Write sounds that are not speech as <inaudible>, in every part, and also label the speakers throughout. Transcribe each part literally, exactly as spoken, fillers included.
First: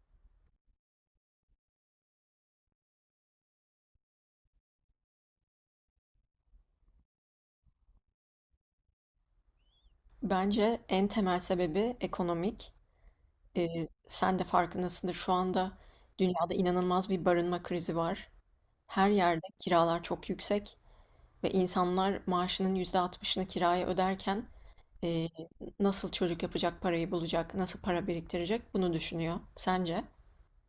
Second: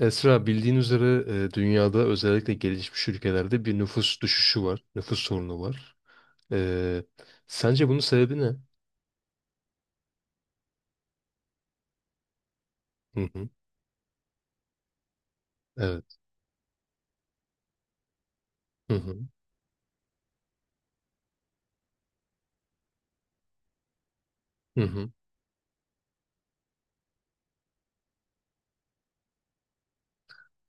Speaker 1: Esra bildiğin üzere e, dünyada özellikle gelişmiş ülkelerde bir nüfus düşüşü var. Nüfus sorunu var. E, Sence bunun sebebi ne?
Speaker 2: Bence en temel sebebi ekonomik.
Speaker 1: Hı hı.
Speaker 2: Ee, sen de farkındasındır. Şu anda
Speaker 1: Evet.
Speaker 2: dünyada inanılmaz bir barınma krizi var.
Speaker 1: Hı
Speaker 2: Her
Speaker 1: hı.
Speaker 2: yerde kiralar çok yüksek ve insanlar maaşının yüzde altmışını kiraya öderken
Speaker 1: Hı hı.
Speaker 2: e, nasıl çocuk yapacak parayı bulacak, nasıl para biriktirecek bunu düşünüyor. Sence?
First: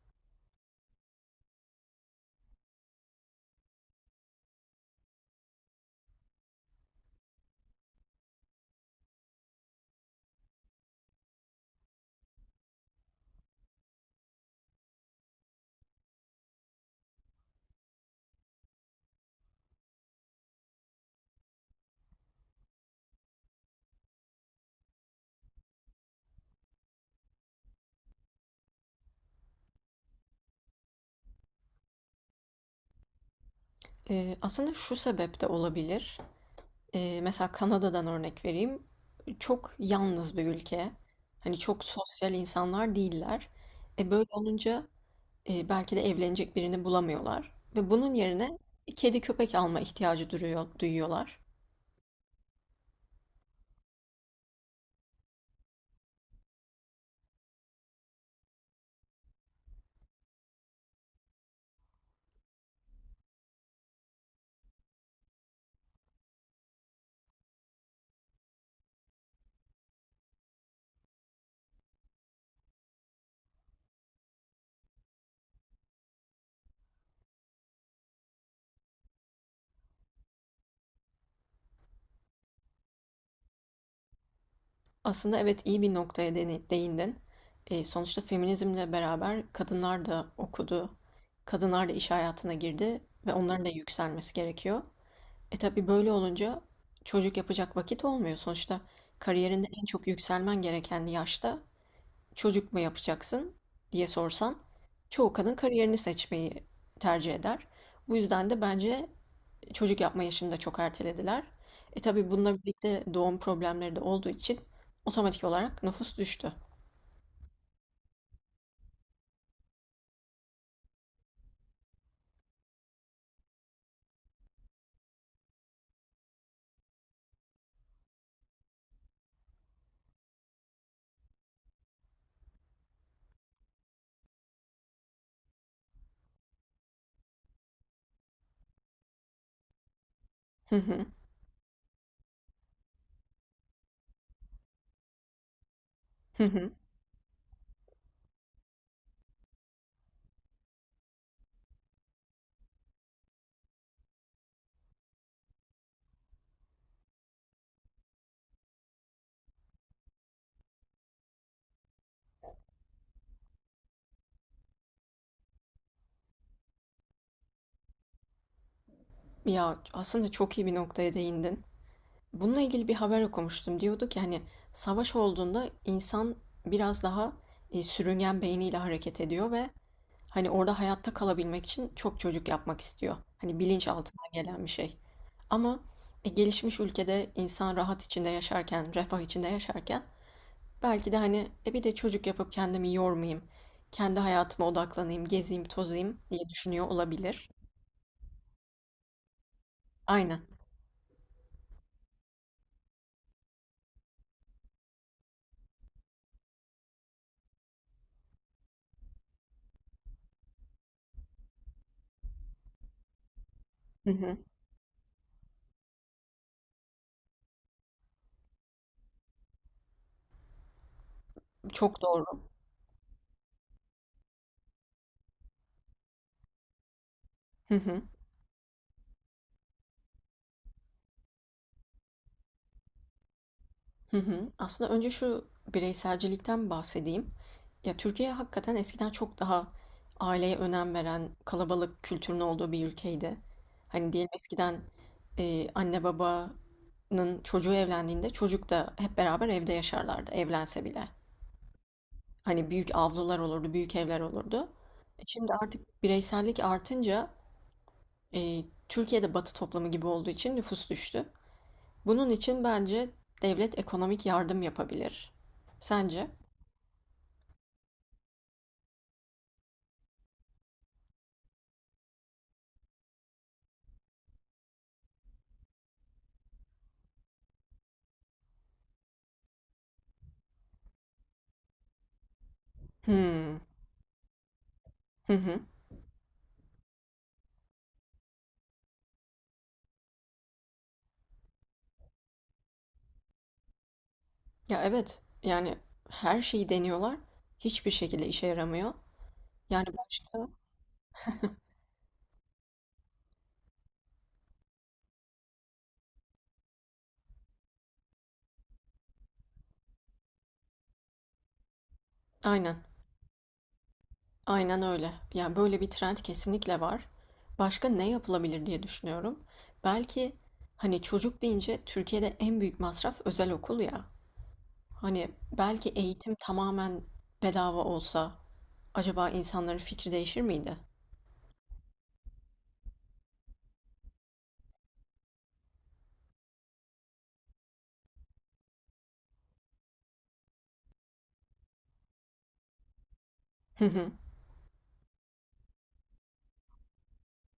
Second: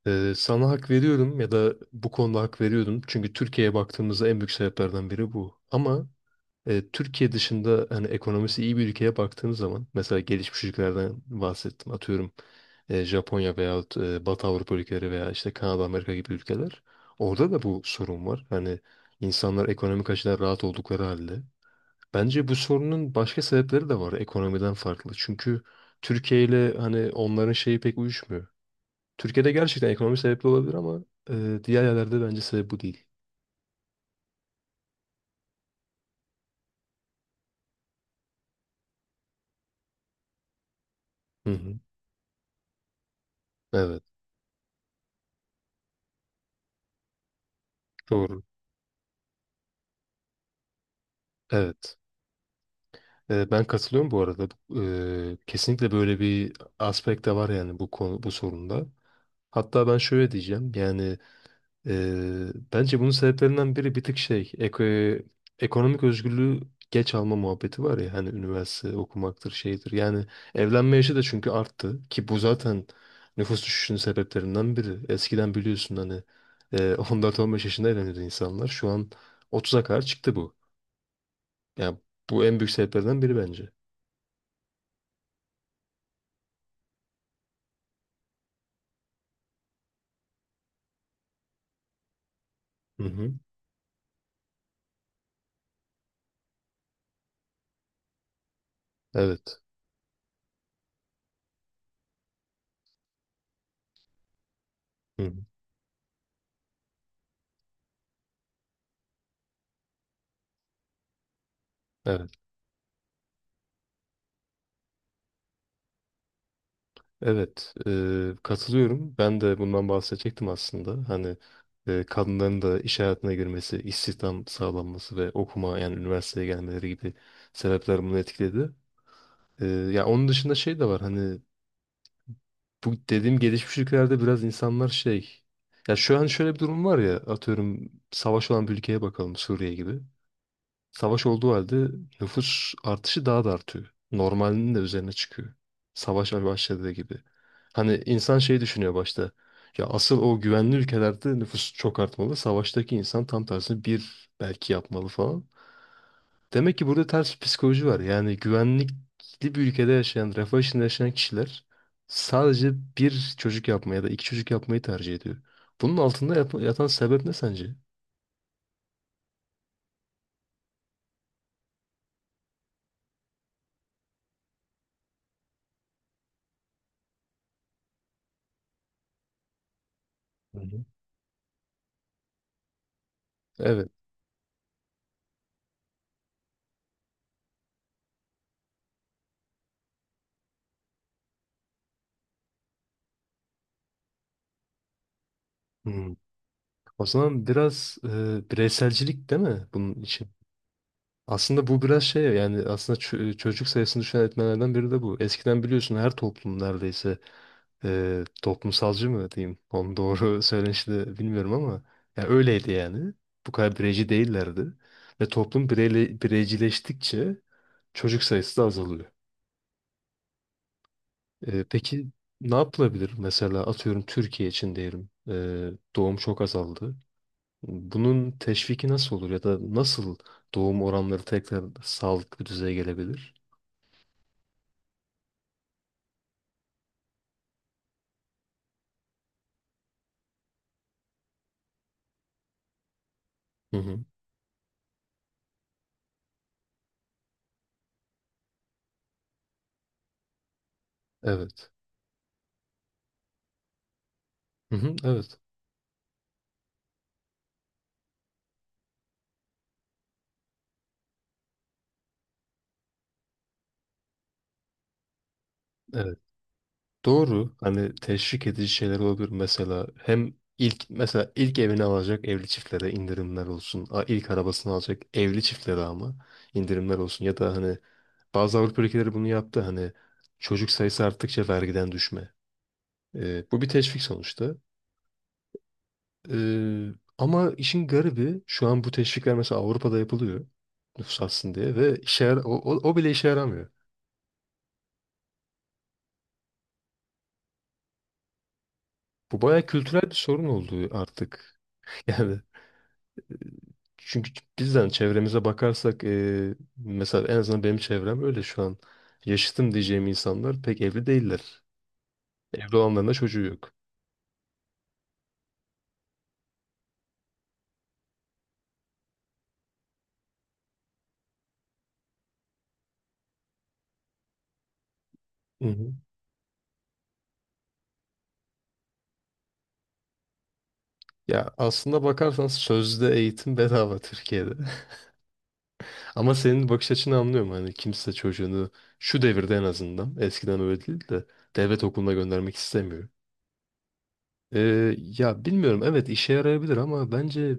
Speaker 1: E, sana hak veriyorum ya da bu konuda hak veriyordum. Çünkü Türkiye'ye baktığımızda en büyük sebeplerden biri bu. Ama E, Türkiye dışında hani ekonomisi iyi bir ülkeye baktığınız zaman mesela gelişmiş ülkelerden bahsettim. Atıyorum e, Japonya veyahut e, Batı Avrupa ülkeleri veya işte Kanada, Amerika gibi ülkeler. Orada da bu sorun var. Hani insanlar ekonomik açıdan rahat oldukları halde. Bence bu sorunun başka sebepleri de var ekonomiden farklı. Çünkü Türkiye ile hani onların şeyi pek uyuşmuyor. Türkiye'de gerçekten ekonomi sebepli olabilir ama e, diğer yerlerde bence sebep bu değil.
Speaker 2: Ee, aslında şu sebep de olabilir. Ee, mesela Kanada'dan örnek vereyim. Çok yalnız bir ülke.
Speaker 1: Hı
Speaker 2: Hani
Speaker 1: hı.
Speaker 2: çok sosyal insanlar değiller.
Speaker 1: Evet.
Speaker 2: E böyle olunca e, belki de evlenecek birini bulamıyorlar ve bunun
Speaker 1: Doğru.
Speaker 2: yerine kedi köpek alma ihtiyacı duruyor, duyuyorlar.
Speaker 1: Evet. Ee, Ben katılıyorum bu arada. Bu, eee, kesinlikle böyle bir aspekt de var yani bu konu, bu sorunda. Hatta ben şöyle diyeceğim yani eee, bence bunun sebeplerinden biri bir tık şey eko- ekonomik özgürlüğü geç alma muhabbeti var ya hani üniversite okumaktır şeydir. Yani evlenme yaşı da çünkü arttı ki bu zaten nüfus düşüşünün sebeplerinden biri. Eskiden biliyorsun hani eee <laughs> on dört on beş yaşında evleniyordu insanlar. Şu an otuza kadar çıktı bu. Yani bu en büyük sebeplerden biri bence.
Speaker 2: Aslında evet iyi bir noktaya deni- değindin. E, sonuçta feminizmle beraber kadınlar da okudu, kadınlar da iş hayatına girdi
Speaker 1: Hı hı.
Speaker 2: ve onların da yükselmesi gerekiyor. E tabii böyle olunca çocuk yapacak vakit olmuyor. Sonuçta
Speaker 1: Evet.
Speaker 2: kariyerinde en çok yükselmen gereken yaşta çocuk mu yapacaksın diye sorsan
Speaker 1: Hı hı.
Speaker 2: çoğu kadın kariyerini seçmeyi tercih eder. Bu yüzden de bence çocuk yapma yaşını da çok ertelediler. E
Speaker 1: Evet.
Speaker 2: tabii bununla birlikte doğum problemleri de olduğu için otomatik olarak nüfus düştü.
Speaker 1: Evet. Ee, katılıyorum. Ben de bundan bahsedecektim aslında. Hani e, kadınların da iş hayatına girmesi, istihdam sağlanması ve okuma yani üniversiteye gelmeleri gibi sebepler bunu etkiledi. Ee, ya onun dışında şey de var. Hani bu dediğim gelişmiş ülkelerde biraz insanlar şey. Ya şu an şöyle bir durum var ya. Atıyorum savaş olan bir ülkeye bakalım Suriye gibi.
Speaker 2: Hı hı,
Speaker 1: Savaş olduğu halde nüfus artışı daha da artıyor. Normalinin de üzerine çıkıyor. Savaş
Speaker 2: hı hı.
Speaker 1: başladığı gibi. Hani insan şey düşünüyor başta. Ya asıl o güvenli ülkelerde nüfus çok artmalı. Savaştaki insan tam tersini bir belki yapmalı falan. Demek ki burada ters bir psikoloji var. Yani güvenlikli bir ülkede yaşayan, refah içinde yaşayan kişiler sadece bir çocuk yapmayı ya da iki çocuk yapmayı tercih ediyor. Bunun altında yat- yatan sebep ne sence?
Speaker 2: Ya aslında çok iyi bir noktaya değindin. Bununla ilgili bir haber okumuştum. Diyordu ki hani savaş olduğunda insan biraz daha e, sürüngen beyniyle hareket ediyor ve hani
Speaker 1: Hı
Speaker 2: orada
Speaker 1: hı.
Speaker 2: hayatta kalabilmek için çok çocuk yapmak istiyor. Hani bilinç
Speaker 1: Evet.
Speaker 2: altından gelen bir şey. Ama e, gelişmiş ülkede insan rahat içinde yaşarken, refah içinde yaşarken belki de hani e bir de çocuk yapıp kendimi yormayayım, kendi hayatıma odaklanayım, gezeyim,
Speaker 1: Hmm.
Speaker 2: tozayım diye düşünüyor
Speaker 1: O zaman
Speaker 2: olabilir.
Speaker 1: biraz e, bireyselcilik değil mi bunun için?
Speaker 2: Aynen.
Speaker 1: Aslında bu biraz şey yani aslında çö- çocuk sayısını düşen etmenlerden biri de bu. Eskiden biliyorsun her toplum neredeyse e, toplumsalcı mı diyeyim? Onun doğru <laughs> söylenişi de bilmiyorum ama ya öyleydi yani. Bu kadar bireyci
Speaker 2: Hı hı.
Speaker 1: değillerdi. Ve toplum bireyle, bireycileştikçe çocuk sayısı da azalıyor. E,
Speaker 2: Çok
Speaker 1: peki
Speaker 2: doğru.
Speaker 1: ne yapılabilir? Mesela atıyorum Türkiye için diyelim. E, doğum çok azaldı.
Speaker 2: Hı hı.
Speaker 1: Bunun teşviki nasıl olur ya da nasıl doğum oranları tekrar sağlıklı düzeye gelebilir?
Speaker 2: Hı hı. Aslında önce şu bireyselcilikten bahsedeyim. Ya Türkiye hakikaten eskiden çok daha aileye önem veren kalabalık kültürün olduğu bir ülkeydi.
Speaker 1: Hı hı.
Speaker 2: Hani diyelim eskiden e, anne babanın çocuğu evlendiğinde çocuk da hep beraber evde yaşarlardı evlense bile.
Speaker 1: Evet.
Speaker 2: Hani büyük avlular olurdu, büyük evler olurdu.
Speaker 1: Hı hı.
Speaker 2: E
Speaker 1: Evet.
Speaker 2: Şimdi artık bireysellik artınca e, Türkiye'de Batı toplumu gibi olduğu için nüfus düştü. Bunun için bence devlet ekonomik yardım yapabilir.
Speaker 1: Evet.
Speaker 2: Sence?
Speaker 1: Doğru. Hani teşvik edici şeyler olabilir. Mesela hem ilk mesela ilk evini alacak evli çiftlere indirimler olsun. A- İlk arabasını alacak evli çiftlere ama indirimler olsun. Ya da hani bazı Avrupa ülkeleri bunu yaptı. Hani çocuk sayısı arttıkça vergiden düşme. Ee,
Speaker 2: Hmm.
Speaker 1: bu bir teşvik sonuçta.
Speaker 2: Hı hı.
Speaker 1: Ee, Ama işin garibi şu an bu teşvikler mesela Avrupa'da yapılıyor nüfus artsın diye ve işe yara- o, o, o bile işe yaramıyor.
Speaker 2: Ya evet. Yani her şeyi deniyorlar. Hiçbir şekilde işe yaramıyor.
Speaker 1: Bu bayağı
Speaker 2: Yani
Speaker 1: kültürel bir sorun
Speaker 2: başka...
Speaker 1: oldu artık. <laughs> Yani çünkü bizden çevremize bakarsak e, mesela en azından benim çevrem öyle şu an. Yaşıtım diyeceğim insanlar pek evli değiller. Evli
Speaker 2: Aynen.
Speaker 1: olanların da çocuğu yok.
Speaker 2: Aynen öyle. Yani böyle bir trend kesinlikle var. Başka ne yapılabilir diye düşünüyorum. Belki hani çocuk deyince Türkiye'de en büyük masraf özel okul ya. Hani
Speaker 1: Hı
Speaker 2: belki
Speaker 1: hı.
Speaker 2: eğitim tamamen bedava olsa acaba insanların fikri değişir miydi?
Speaker 1: Ya aslında bakarsan sözde eğitim bedava Türkiye'de. <laughs> Ama senin bakış açını anlıyorum. Hani kimse çocuğunu şu devirde en azından eskiden öyle değil de devlet okuluna göndermek istemiyor.
Speaker 2: Hı hı,
Speaker 1: Ee, ya bilmiyorum evet işe yarayabilir ama bence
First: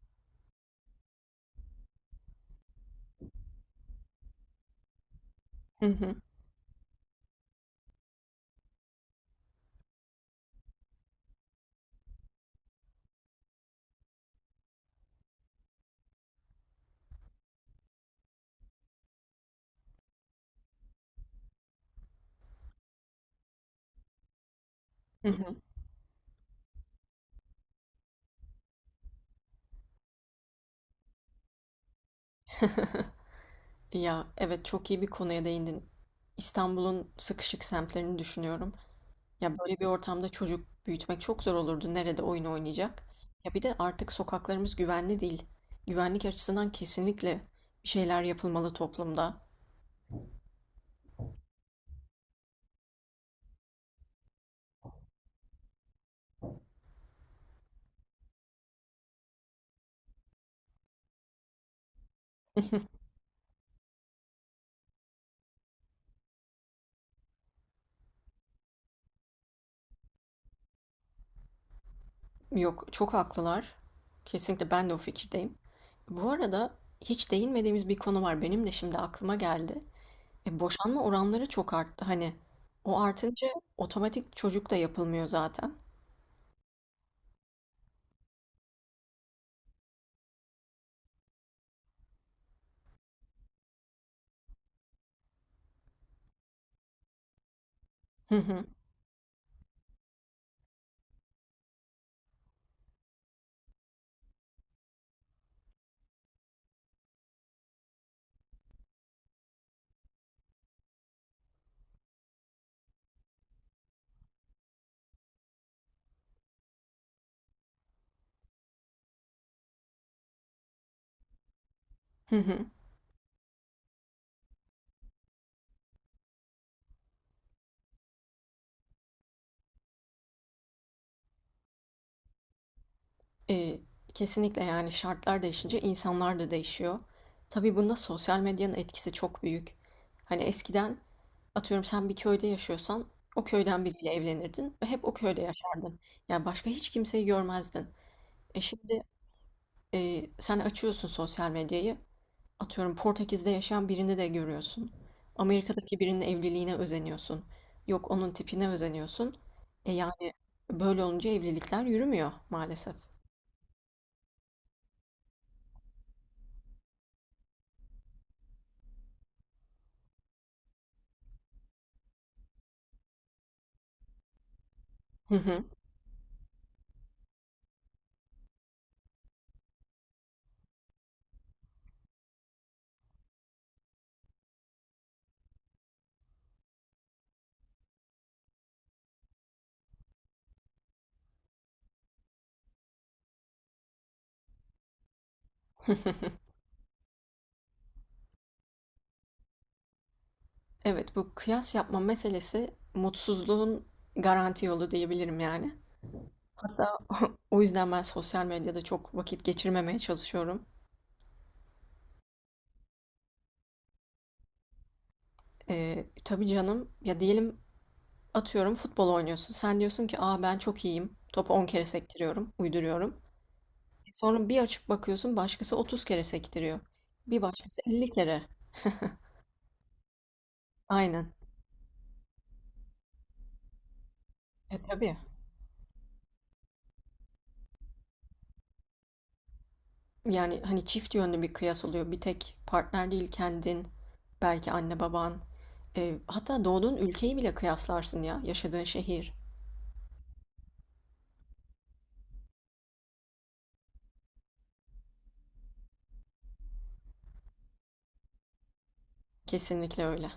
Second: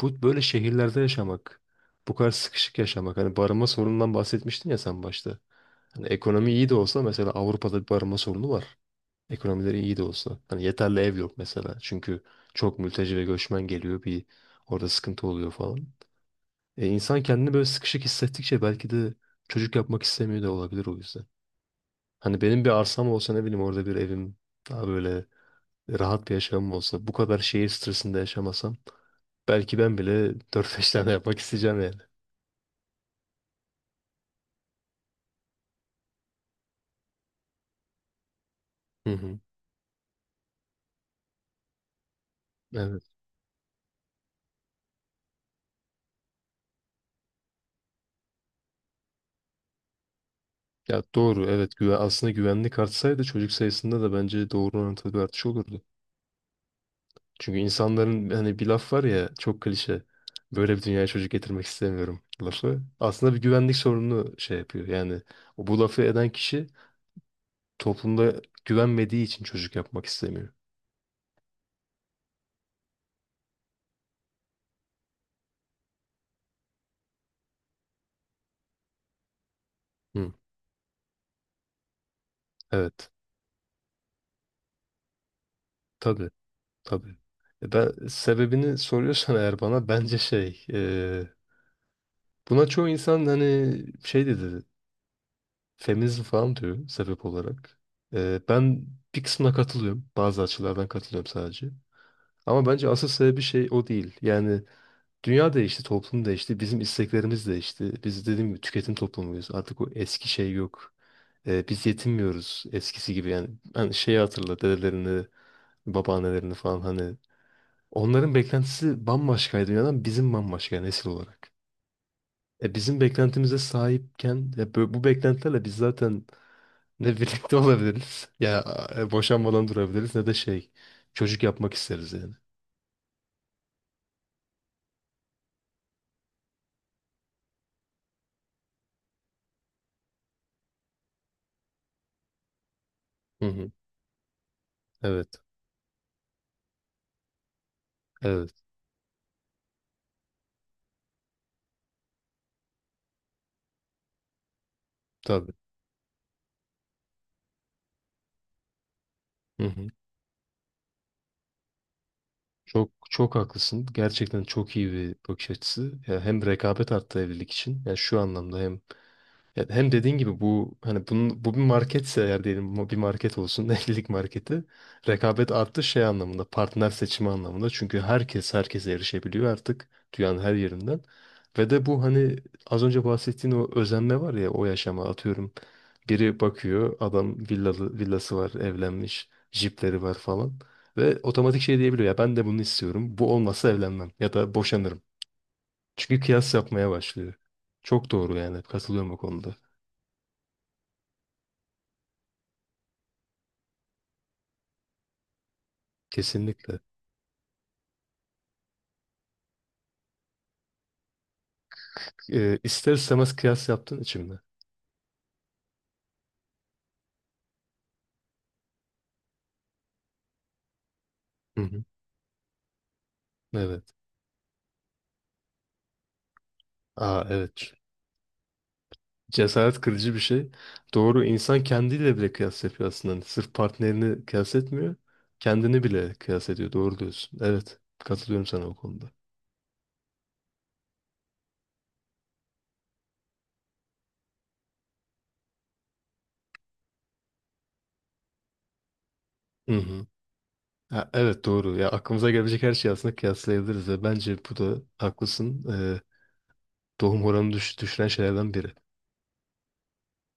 Speaker 1: bu böyle şehirlerde yaşamak, bu kadar sıkışık yaşamak. Hani barınma sorunundan bahsetmiştin ya sen başta.
Speaker 2: hı
Speaker 1: Hani
Speaker 2: hı,
Speaker 1: ekonomi iyi de olsa mesela Avrupa'da bir barınma sorunu var. Ekonomileri iyi de olsa. Hani yeterli ev yok mesela. Çünkü çok mülteci ve göçmen geliyor bir orada sıkıntı oluyor falan. E, insan kendini böyle sıkışık hissettikçe belki de çocuk yapmak istemiyor da olabilir o yüzden. Hani benim bir arsam olsa ne bileyim orada bir evim daha böyle
Speaker 2: hı hı.
Speaker 1: rahat bir yaşamım olsa bu kadar şehir stresinde yaşamasam belki ben bile <laughs> dört beş tane yapmak isteyeceğim yani.
Speaker 2: <laughs> Ya evet çok iyi bir konuya değindin. İstanbul'un sıkışık semtlerini düşünüyorum.
Speaker 1: Hı hı.
Speaker 2: Ya böyle bir ortamda çocuk büyütmek çok zor olurdu. Nerede oyun
Speaker 1: Evet.
Speaker 2: oynayacak? Ya bir de artık sokaklarımız güvenli değil. Güvenlik açısından kesinlikle bir şeyler yapılmalı toplumda.
Speaker 1: Ya doğru evet güven, aslında güvenlik artsaydı çocuk sayısında da bence doğru orantılı bir artış olurdu. Çünkü insanların hani bir laf var ya çok klişe böyle bir dünyaya çocuk getirmek istemiyorum lafı. Aslında bir güvenlik sorununu şey yapıyor yani o bu lafı eden kişi toplumda güvenmediği için çocuk yapmak istemiyor.
Speaker 2: Yok, çok haklılar. Kesinlikle ben de o fikirdeyim. Bu arada hiç değinmediğimiz bir konu var. Benim de şimdi aklıma geldi.
Speaker 1: Hı,
Speaker 2: E, boşanma oranları çok arttı. Hani o
Speaker 1: evet.
Speaker 2: artınca otomatik çocuk da yapılmıyor zaten.
Speaker 1: Tabii, tabii. E Ben sebebini soruyorsan eğer bana bence şey e, buna çoğu insan hani şey dedi feminizm falan diyor sebep olarak.
Speaker 2: Hı
Speaker 1: E,
Speaker 2: hı.
Speaker 1: ben bir kısmına katılıyorum. Bazı açılardan katılıyorum sadece. Ama bence asıl sebebi şey o değil. Yani dünya değişti, toplum değişti, bizim isteklerimiz değişti. Biz dediğim gibi tüketim toplumuyuz. Artık o eski şey yok. Ee, biz yetinmiyoruz eskisi gibi yani. Ben şeyi hatırla dedelerini, babaannelerini falan hani. Onların beklentisi bambaşkaydı dünyadan bizim bambaşka nesil olarak.
Speaker 2: Hı hı.
Speaker 1: E, bizim beklentimize sahipken ya bu, bu beklentilerle biz zaten ne birlikte <laughs> olabiliriz ya e, boşanmadan durabiliriz ne de şey çocuk yapmak isteriz yani.
Speaker 2: Eee, kesinlikle yani şartlar değişince insanlar da değişiyor. Tabii bunda sosyal medyanın etkisi çok büyük. Hani eskiden atıyorum sen bir köyde yaşıyorsan o
Speaker 1: Hı hı.
Speaker 2: köyden biriyle evlenirdin ve hep o
Speaker 1: Evet.
Speaker 2: köyde yaşardın. Yani başka hiç kimseyi görmezdin. E
Speaker 1: Evet.
Speaker 2: şimdi e, sen açıyorsun sosyal medyayı. Atıyorum Portekiz'de yaşayan birini de görüyorsun.
Speaker 1: Tabii.
Speaker 2: Amerika'daki birinin evliliğine özeniyorsun. Yok onun tipine özeniyorsun.
Speaker 1: Hı hı.
Speaker 2: E yani böyle olunca evlilikler yürümüyor
Speaker 1: Çok
Speaker 2: maalesef.
Speaker 1: çok haklısın. Gerçekten çok iyi bir bakış açısı. Ya hem rekabet arttı evlilik için. Yani şu anlamda hem ya hem dediğin gibi bu hani bunun, bu bir marketse eğer diyelim bu bir market olsun <laughs> evlilik marketi
Speaker 2: Hı
Speaker 1: rekabet
Speaker 2: hı.
Speaker 1: arttı şey anlamında partner seçimi anlamında çünkü herkes herkese erişebiliyor artık dünyanın her yerinden ve de bu hani az önce bahsettiğin o özenme var ya o yaşama atıyorum biri bakıyor adam villalı, villası var evlenmiş jipleri var falan ve otomatik şey diyebiliyor ya ben de bunu istiyorum bu olmazsa evlenmem ya da boşanırım çünkü kıyas yapmaya başlıyor. Çok doğru yani katılıyorum bu konuda.
Speaker 2: Evet, bu kıyas yapma meselesi mutsuzluğun garanti yolu diyebilirim yani.
Speaker 1: Kesinlikle.
Speaker 2: Hatta <laughs> o yüzden ben sosyal medyada çok vakit geçirmemeye çalışıyorum.
Speaker 1: Ee, ister istemez kıyas yaptın içimde.
Speaker 2: Ee, tabii canım ya diyelim atıyorum futbol oynuyorsun. Sen diyorsun ki aa ben çok iyiyim. Topu
Speaker 1: Hı
Speaker 2: on
Speaker 1: hı.
Speaker 2: kere sektiriyorum, uyduruyorum.
Speaker 1: Evet.
Speaker 2: Sonra bir açıp bakıyorsun başkası otuz kere sektiriyor.
Speaker 1: Aa
Speaker 2: Bir
Speaker 1: evet.
Speaker 2: başkası elli kere. <laughs>
Speaker 1: Cesaret kırıcı bir şey. Doğru
Speaker 2: Aynen.
Speaker 1: insan kendiyle bile kıyas yapıyor aslında. Hani sırf partnerini kıyas
Speaker 2: E
Speaker 1: etmiyor.
Speaker 2: tabii.
Speaker 1: Kendini bile kıyas ediyor. Doğru diyorsun. Evet. Katılıyorum sana o konuda.
Speaker 2: Yani hani çift yönlü bir kıyas oluyor. Bir tek partner değil kendin, belki anne baban, Eee, hatta doğduğun ülkeyi bile kıyaslarsın ya, yaşadığın şehir.
Speaker 1: Hı hı. Ha, evet doğru. Ya aklımıza gelecek her şeyi aslında kıyaslayabiliriz ve bence bu da haklısın. Ee, doğum oranı düş düşüren şeylerden biri.
Speaker 2: Kesinlikle öyle.